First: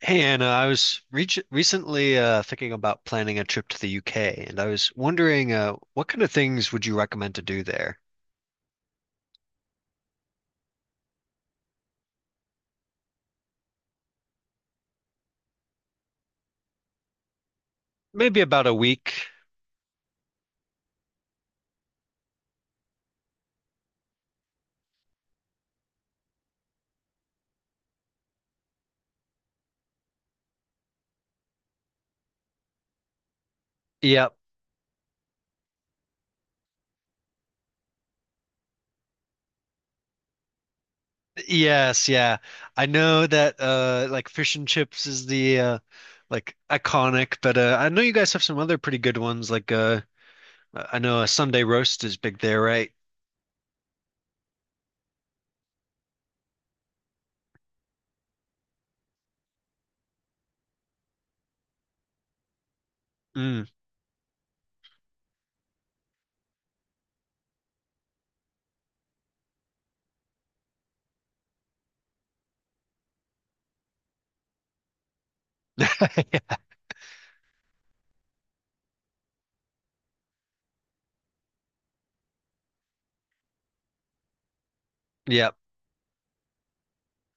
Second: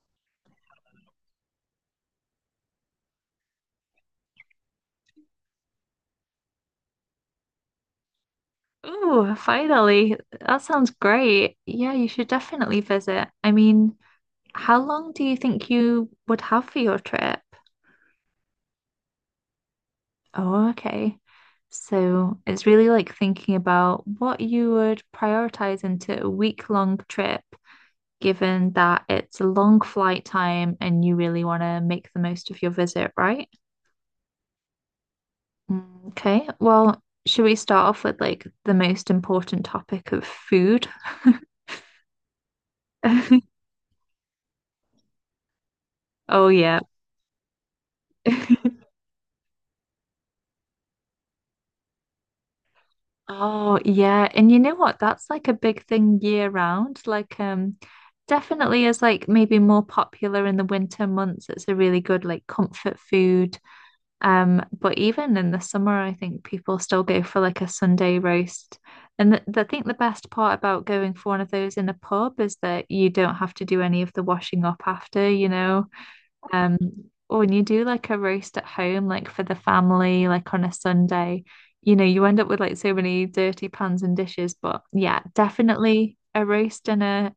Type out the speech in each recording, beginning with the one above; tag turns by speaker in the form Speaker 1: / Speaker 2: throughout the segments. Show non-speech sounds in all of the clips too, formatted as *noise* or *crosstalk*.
Speaker 1: Hey Anna, I was re recently thinking about planning a trip to the UK, and I was wondering what kind of things would you recommend to do there?
Speaker 2: Ooh, finally. That sounds great. Yeah, you should definitely visit. I mean, how long do you think you would have for your trip?
Speaker 1: Maybe about a week.
Speaker 2: Oh, okay. So it's really like thinking about what you would prioritize into a week-long trip, given that it's a long flight time and you really want to make the most of your visit, right?
Speaker 1: Yep.
Speaker 2: Okay, well, should we start off with like the most important topic of food?
Speaker 1: Yes, yeah. I know
Speaker 2: *laughs*
Speaker 1: that like fish and chips is the
Speaker 2: Oh,
Speaker 1: like
Speaker 2: yeah.
Speaker 1: iconic, but I know you guys have some other
Speaker 2: *laughs*
Speaker 1: pretty good ones. Like I know a Sunday roast is big there, right?
Speaker 2: Oh, yeah. And you know what? That's like a big thing year round. Definitely is like maybe more popular in the winter months. It's a really good like comfort food.
Speaker 1: Mm.
Speaker 2: But even in the summer, I think people still go for like a Sunday roast. And th I think the best part about going for one of those in a pub is that you don't have to do any of the washing up after, you know.
Speaker 1: *laughs*
Speaker 2: Um, or when you do like a roast at home, like for the family, like on a Sunday, you know, you end up with like so many dirty pans and dishes. But yeah,
Speaker 1: Yeah.
Speaker 2: definitely a roast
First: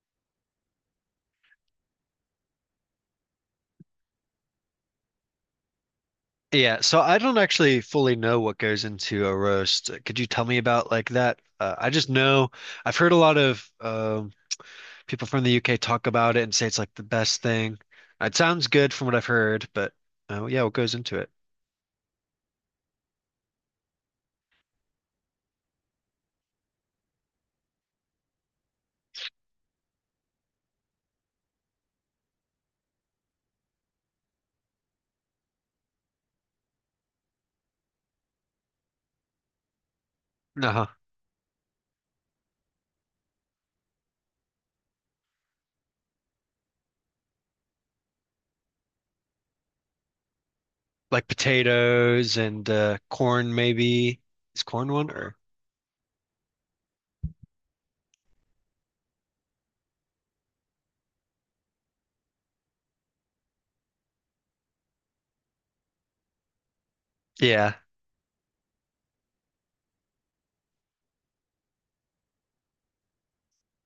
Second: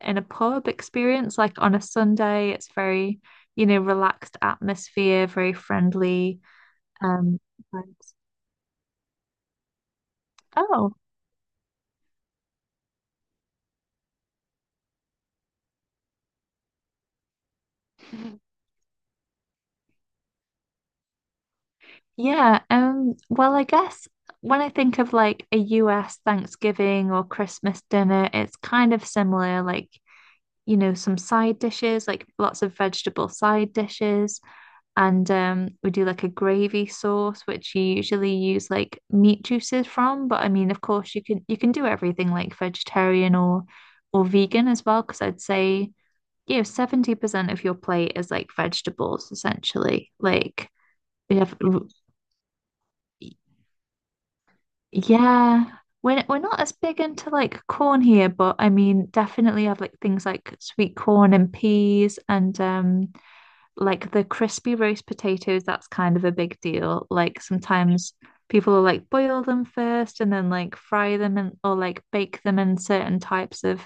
Speaker 2: in a pub experience, like on a Sunday, it's very, you know, relaxed atmosphere, very friendly.
Speaker 1: Yeah, so I don't
Speaker 2: Um,
Speaker 1: actually fully
Speaker 2: Vibes.
Speaker 1: know what goes into a roast. Could you tell me about
Speaker 2: Oh,
Speaker 1: like that? I just know I've heard a lot of people from the UK talk about it and say it's like the best thing. It sounds good from what I've heard, but yeah, what goes into it?
Speaker 2: yeah. Well, I guess when I think of like a US Thanksgiving or Christmas dinner, it's kind of similar. Like you know, some side dishes, like lots of vegetable side dishes. And we do like a gravy sauce, which you usually use like meat juices from. But I mean, of
Speaker 1: Uh-huh.
Speaker 2: course, you can do everything like vegetarian or vegan as well, because I'd say, you know, 70% of your plate is like vegetables essentially. Like
Speaker 1: Like
Speaker 2: we have,
Speaker 1: potatoes and corn, maybe. Is corn one or?
Speaker 2: yeah. We're not as big into like corn here, but I mean, definitely have like things like sweet corn and peas and like the crispy roast potatoes, that's kind of a big deal. Like
Speaker 1: Yeah.
Speaker 2: sometimes people will like boil them first and then like fry them and or like bake them in certain types of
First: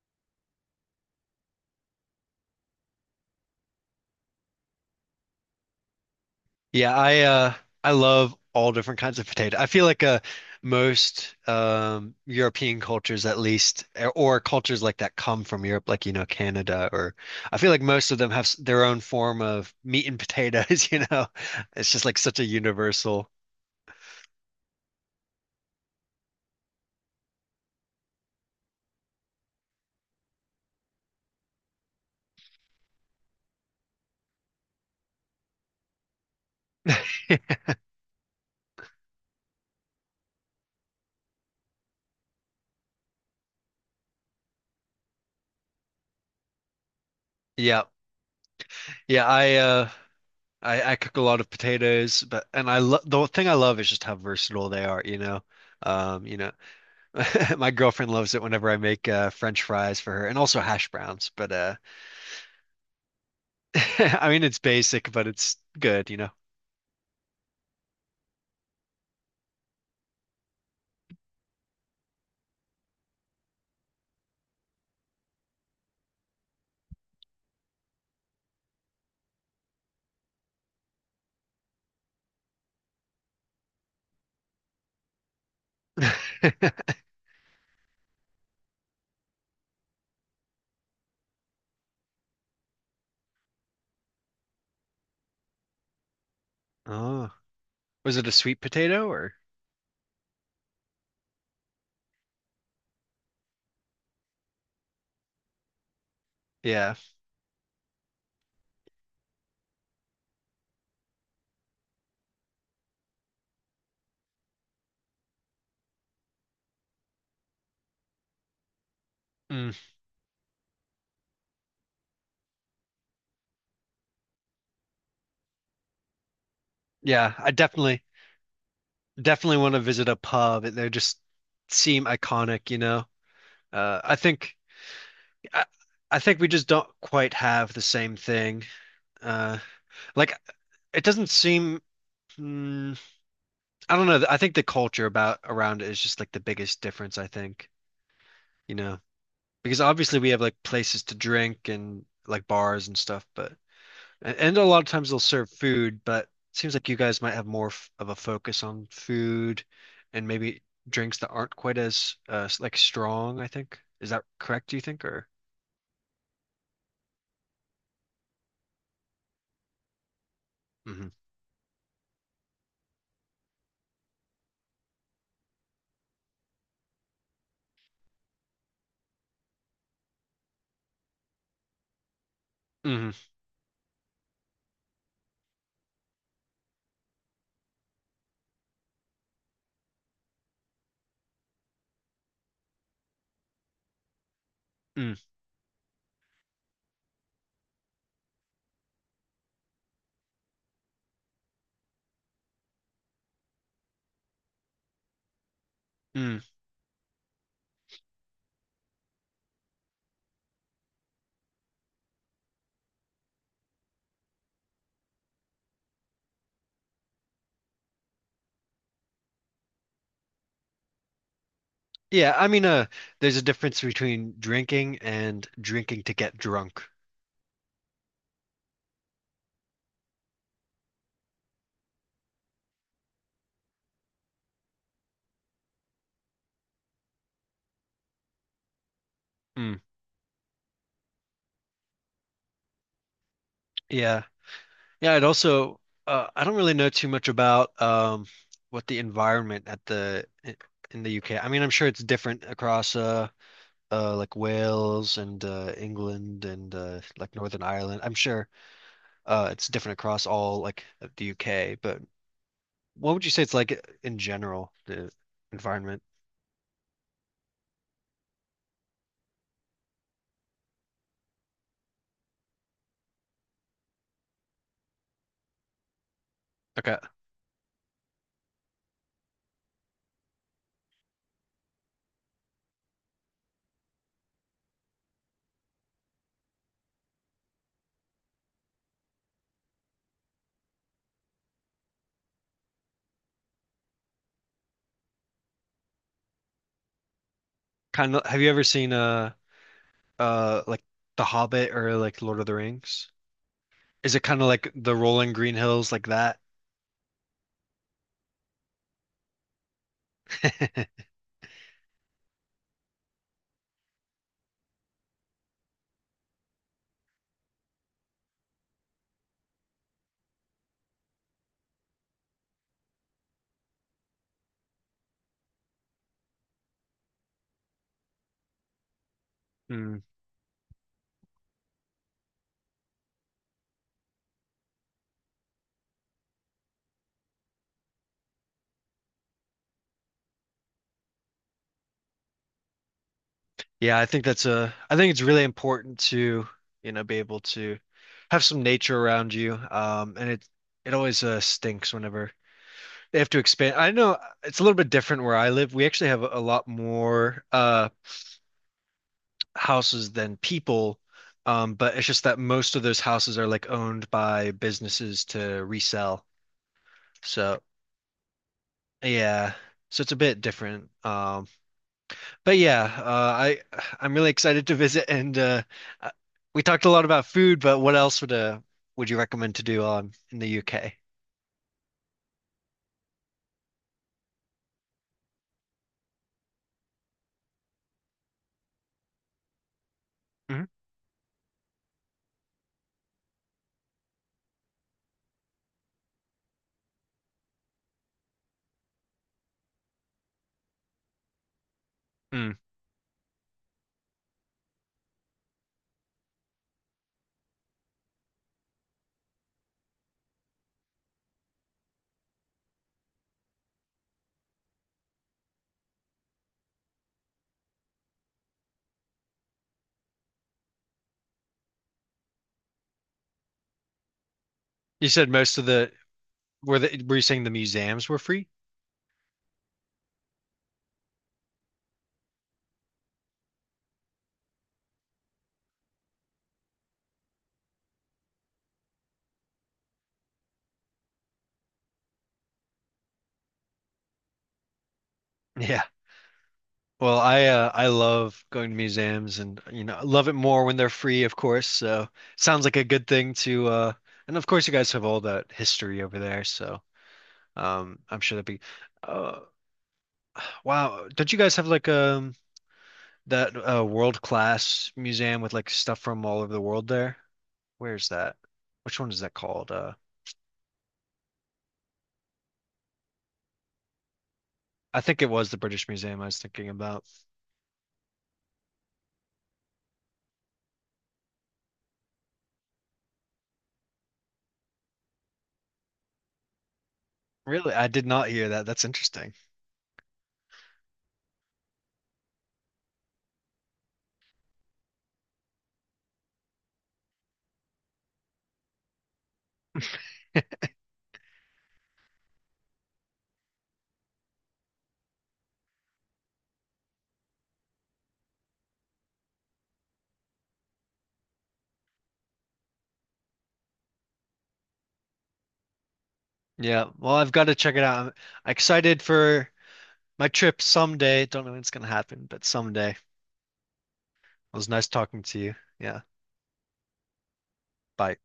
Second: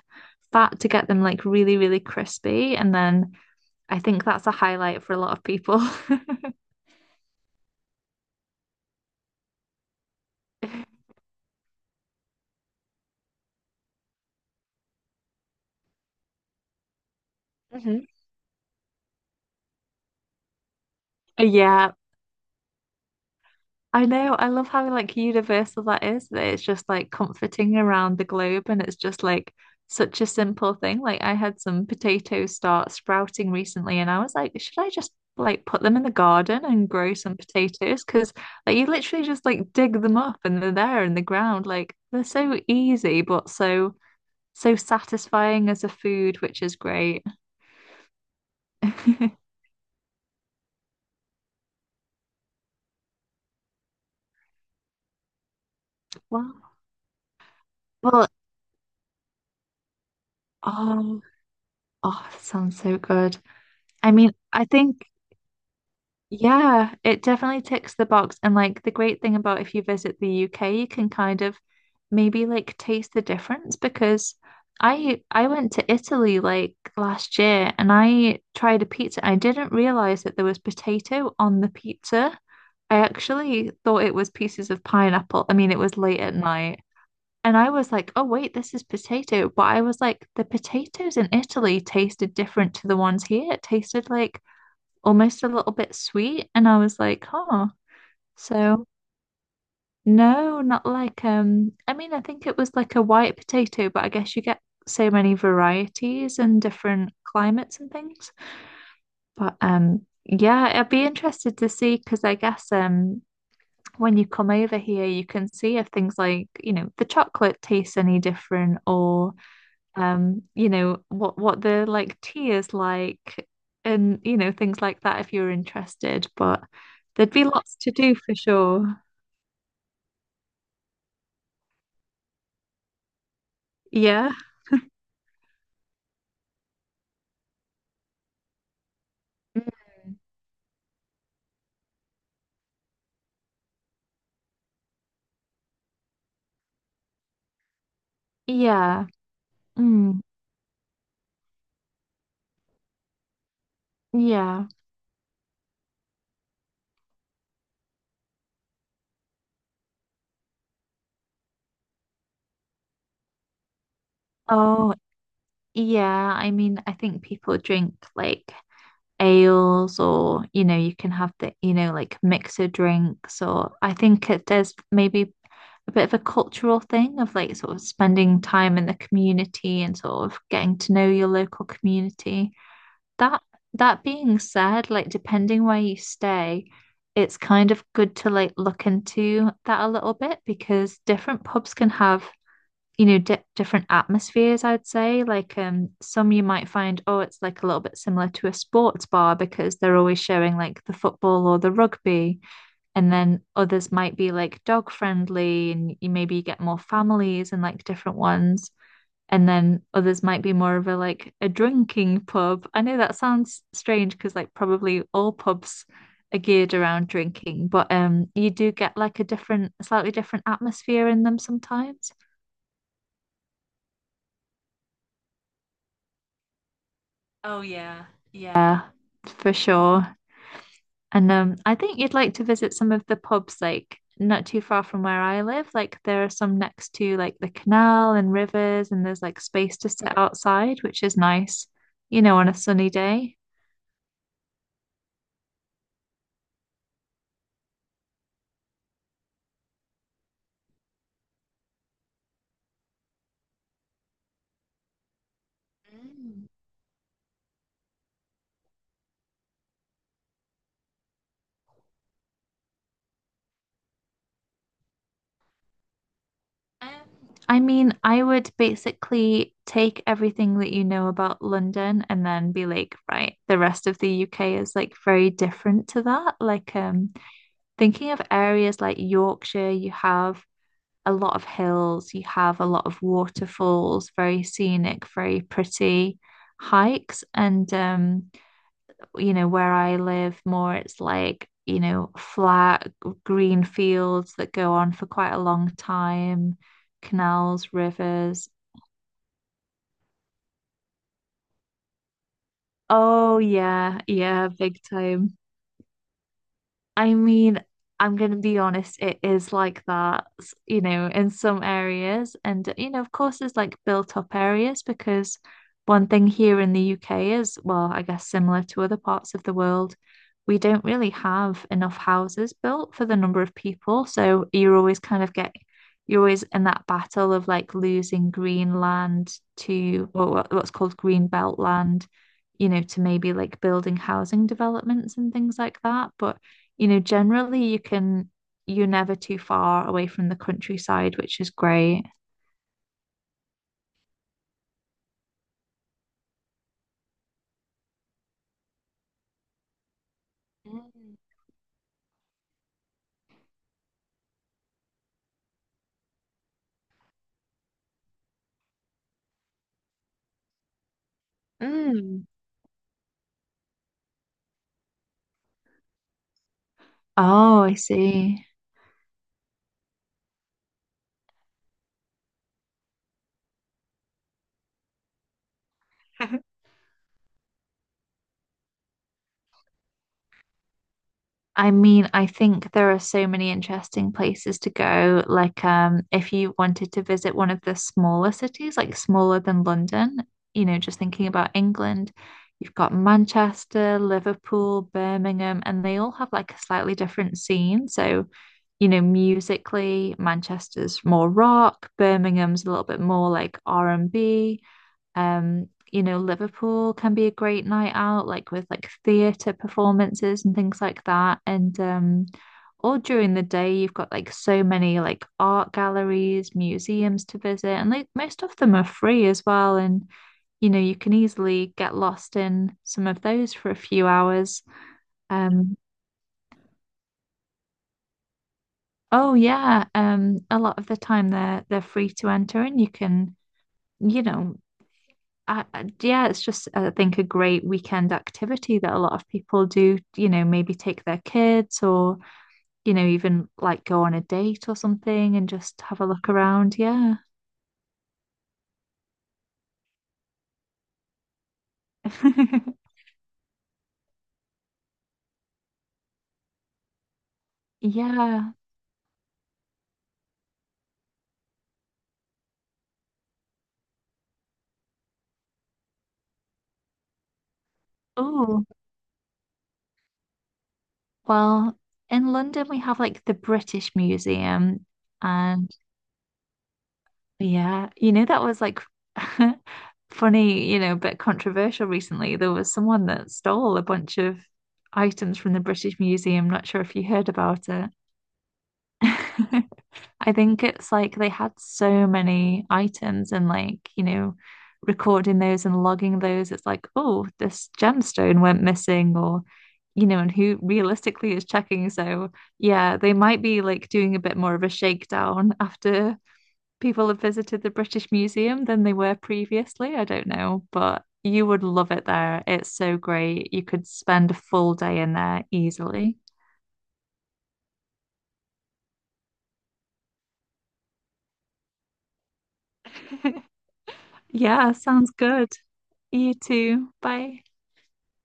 Speaker 2: fat to get them like really, really crispy. And then I think that's a highlight for a lot of people. *laughs*
Speaker 1: Yeah, I love all different kinds of potato. I feel like most European cultures at least or cultures like that come from Europe like you know Canada or I feel like
Speaker 2: Mhm.
Speaker 1: most of them their own form of meat and potatoes, *laughs* you know. It's
Speaker 2: Yeah,
Speaker 1: just like such a universal.
Speaker 2: I know. I love how like universal that is, that it's just like comforting around the globe and it's just like such a simple thing. Like I had some potatoes start sprouting recently and I was like, should I just like put them in the garden and grow some potatoes? Because like you literally just like dig them up and they're there in the ground. Like they're so easy but so so satisfying as a food, which is great.
Speaker 1: Yeah. Yeah,
Speaker 2: *laughs*
Speaker 1: I uh I I cook a lot of potatoes, but and I love the thing I love is just how versatile they are, you know. Um, you know,
Speaker 2: Wow.
Speaker 1: *laughs* my girlfriend
Speaker 2: Well,
Speaker 1: loves it whenever I make French fries for her and also hash
Speaker 2: oh,
Speaker 1: browns, but
Speaker 2: oh, sounds so good. I
Speaker 1: *laughs* I
Speaker 2: mean,
Speaker 1: mean, it's
Speaker 2: I think
Speaker 1: basic, but it's good, you know.
Speaker 2: yeah, it definitely ticks the box. And like the great thing about if you visit the UK, you can kind of maybe like taste the difference because I went to Italy like last year and I tried a pizza. I didn't realize that there was potato on the pizza. I actually thought it was pieces of pineapple. I mean, it was late at
Speaker 1: *laughs*
Speaker 2: night. And I was like, oh, wait, this is potato. But I was like, the potatoes in Italy tasted different to the ones here. It tasted like almost a little bit sweet. And I was like,
Speaker 1: Oh,
Speaker 2: huh.
Speaker 1: was it a sweet
Speaker 2: So
Speaker 1: potato or?
Speaker 2: no, not like I mean I think it was like a white potato, but I guess you get so many varieties and
Speaker 1: Yeah.
Speaker 2: different climates and things. But yeah, I'd be interested to see because I guess when you come over here you can see if things like, you know, the chocolate tastes any different or
Speaker 1: Mm,
Speaker 2: you know, what the like tea is like and you know, things like that if you're interested. But there'd
Speaker 1: yeah,
Speaker 2: be
Speaker 1: I
Speaker 2: lots to do for sure.
Speaker 1: definitely want to visit a pub. They just seem iconic, you know. I
Speaker 2: Yeah.
Speaker 1: think I, I think we just don't quite have the same thing. Uh,
Speaker 2: Mm.
Speaker 1: like it doesn't seem mm, I don't know. I think the culture about around it is just like the biggest difference, I think, you know.
Speaker 2: Yeah.
Speaker 1: Because obviously
Speaker 2: Mm.
Speaker 1: we have like places to drink and like bars and stuff, but and a
Speaker 2: Yeah.
Speaker 1: lot of times they'll serve food, but it seems like you guys might have more f of a focus on food and maybe drinks that aren't quite as like strong, I think. Is that correct, do you
Speaker 2: Oh,
Speaker 1: think, or?
Speaker 2: yeah. I mean, I think people drink like ales or, you know, you
Speaker 1: Hmm.
Speaker 2: can have the, you know, like mixer drinks or I think it, there's maybe a bit of a cultural thing of like sort of spending time in the community and sort of getting to know your local community.
Speaker 1: Hmm.
Speaker 2: That that being said, like depending where you stay, it's kind of good to like look into that a little bit because different pubs can have, you know, di different atmospheres, I'd
Speaker 1: Mm.
Speaker 2: say. Like some you might find, oh, it's like a little bit similar to a sports bar because they're always showing like the football or the rugby and then others might be like dog friendly, and you
Speaker 1: Mm.
Speaker 2: maybe get more families and like different ones. And then others might be more of a like a drinking pub. I know that sounds strange because like probably all pubs are geared around drinking, but you do get like a different, slightly different atmosphere in them sometimes.
Speaker 1: Yeah, I mean, there's a difference between drinking and drinking to get drunk.
Speaker 2: Oh yeah, yeah. Yeah, for sure. And I think you'd like to visit some of the pubs, like not too far from where I live. Like there are some next to like the canal and rivers, and there's like
Speaker 1: Mm.
Speaker 2: space to sit outside, which is nice, you know, on a sunny day.
Speaker 1: Yeah. Yeah, I'd also I don't really know too much about what the environment at the in the UK. I mean, I'm sure it's different across like Wales and England
Speaker 2: Mm.
Speaker 1: and like Northern Ireland. I'm sure it's different across all like of the UK, but what would you say it's like in general, the environment?
Speaker 2: Um, I mean, I would basically take everything that you know about London and then be like, right, the rest of the UK is like very different to that.
Speaker 1: Okay.
Speaker 2: Thinking of areas like Yorkshire, you have a lot of hills, you have a lot of waterfalls, very scenic, very pretty hikes. You know, where I live more, it's like, you know, flat green fields that go on for quite a long time, canals,
Speaker 1: Kind of have
Speaker 2: rivers.
Speaker 1: you ever seen like The Hobbit or like Lord of the Rings?
Speaker 2: Oh, yeah,
Speaker 1: Is it kind of
Speaker 2: yeah,
Speaker 1: like
Speaker 2: big
Speaker 1: the rolling
Speaker 2: time.
Speaker 1: green hills like that?
Speaker 2: I mean, I'm going to be honest, it is like that, you
Speaker 1: *laughs*
Speaker 2: know, in some areas. And, you know, of course, there's like built up areas because one thing here in the UK is, well, I guess similar to other parts of the world, we don't really have enough houses built for the number of people. So you're always kind of get, you're always in that battle of like losing green land
Speaker 1: Mm.
Speaker 2: to or what's called green belt land, you know, to maybe like building housing developments and things like that. But you know, generally you can, you're never too far away from the countryside, which is great.
Speaker 1: Yeah, I think that's a I think it's really important to, you know, be able to have some nature around you. Um, and it always stinks whenever they have to expand. I know it's a little bit different where I live. We actually have a lot more houses than people. But it's just
Speaker 2: Mm.
Speaker 1: that most of those houses are like owned by businesses to resell. So
Speaker 2: Oh, I see.
Speaker 1: yeah. So it's a bit different. But yeah, I'm really excited to visit and uh, we talked a lot about food, but what else would you recommend to do in the UK?
Speaker 2: I mean, I think there are so many interesting places to go. If you wanted to visit one of the smaller cities, like smaller than London,
Speaker 1: Mhm.
Speaker 2: you know, just thinking about England, you've got Manchester, Liverpool, Birmingham, and they all have like a slightly different scene. So, you know, musically, Manchester's more rock,
Speaker 1: Mm.
Speaker 2: Birmingham's a little bit more like R&B. You know, Liverpool can be a great night out, like with like theatre performances and things like that. And all during the day, you've got like so many like art galleries, museums to visit, and like most of them are free as well. And you know, you can easily get lost in some of those for a few hours.
Speaker 1: You said most of
Speaker 2: Um,
Speaker 1: the Were you saying the museums were free?
Speaker 2: oh yeah, a lot of the time they're free to enter, and you can, you know, yeah, it's just, I think, a great weekend activity that a lot of people do, you know, maybe take their kids or, you know, even like go on a date or something and just
Speaker 1: Yeah.
Speaker 2: have a look around. Yeah.
Speaker 1: Well, I love going to museums and you know, I love it more when they're free, of course. So sounds like a
Speaker 2: *laughs*
Speaker 1: good thing to and of course you guys have all that history over there, so I'm sure that'd
Speaker 2: Yeah.
Speaker 1: be uh wow, don't you guys have like that world-class museum with like stuff from all over the world there? Where's that?
Speaker 2: Oh,
Speaker 1: Which one is that called?
Speaker 2: well, in London, we have like the British Museum.
Speaker 1: I think it was the
Speaker 2: And
Speaker 1: British Museum I was thinking about.
Speaker 2: yeah, you know, that was like *laughs* funny, you know, but controversial recently. There was someone that stole a bunch of items from the British Museum. Not sure if you heard about
Speaker 1: Really? I
Speaker 2: it.
Speaker 1: did not hear that. That's
Speaker 2: *laughs*
Speaker 1: interesting.
Speaker 2: I think it's like they had so many items and like, you know, recording those and logging those. It's like, oh, this gemstone went missing or, you know, and who realistically is checking. So yeah, they might be like doing a bit more of a shakedown *laughs* after people have visited the British Museum than they were previously. I don't know, but you would love it there. It's so great. You could spend a full day in there easily.
Speaker 1: Yeah. Well, I've got to check it out. I'm excited for my trip someday. Don't know when it's gonna happen, but someday. It
Speaker 2: *laughs*
Speaker 1: was
Speaker 2: Yeah,
Speaker 1: nice
Speaker 2: sounds
Speaker 1: talking to
Speaker 2: good.
Speaker 1: you. Yeah.
Speaker 2: You too. Bye.
Speaker 1: Bye.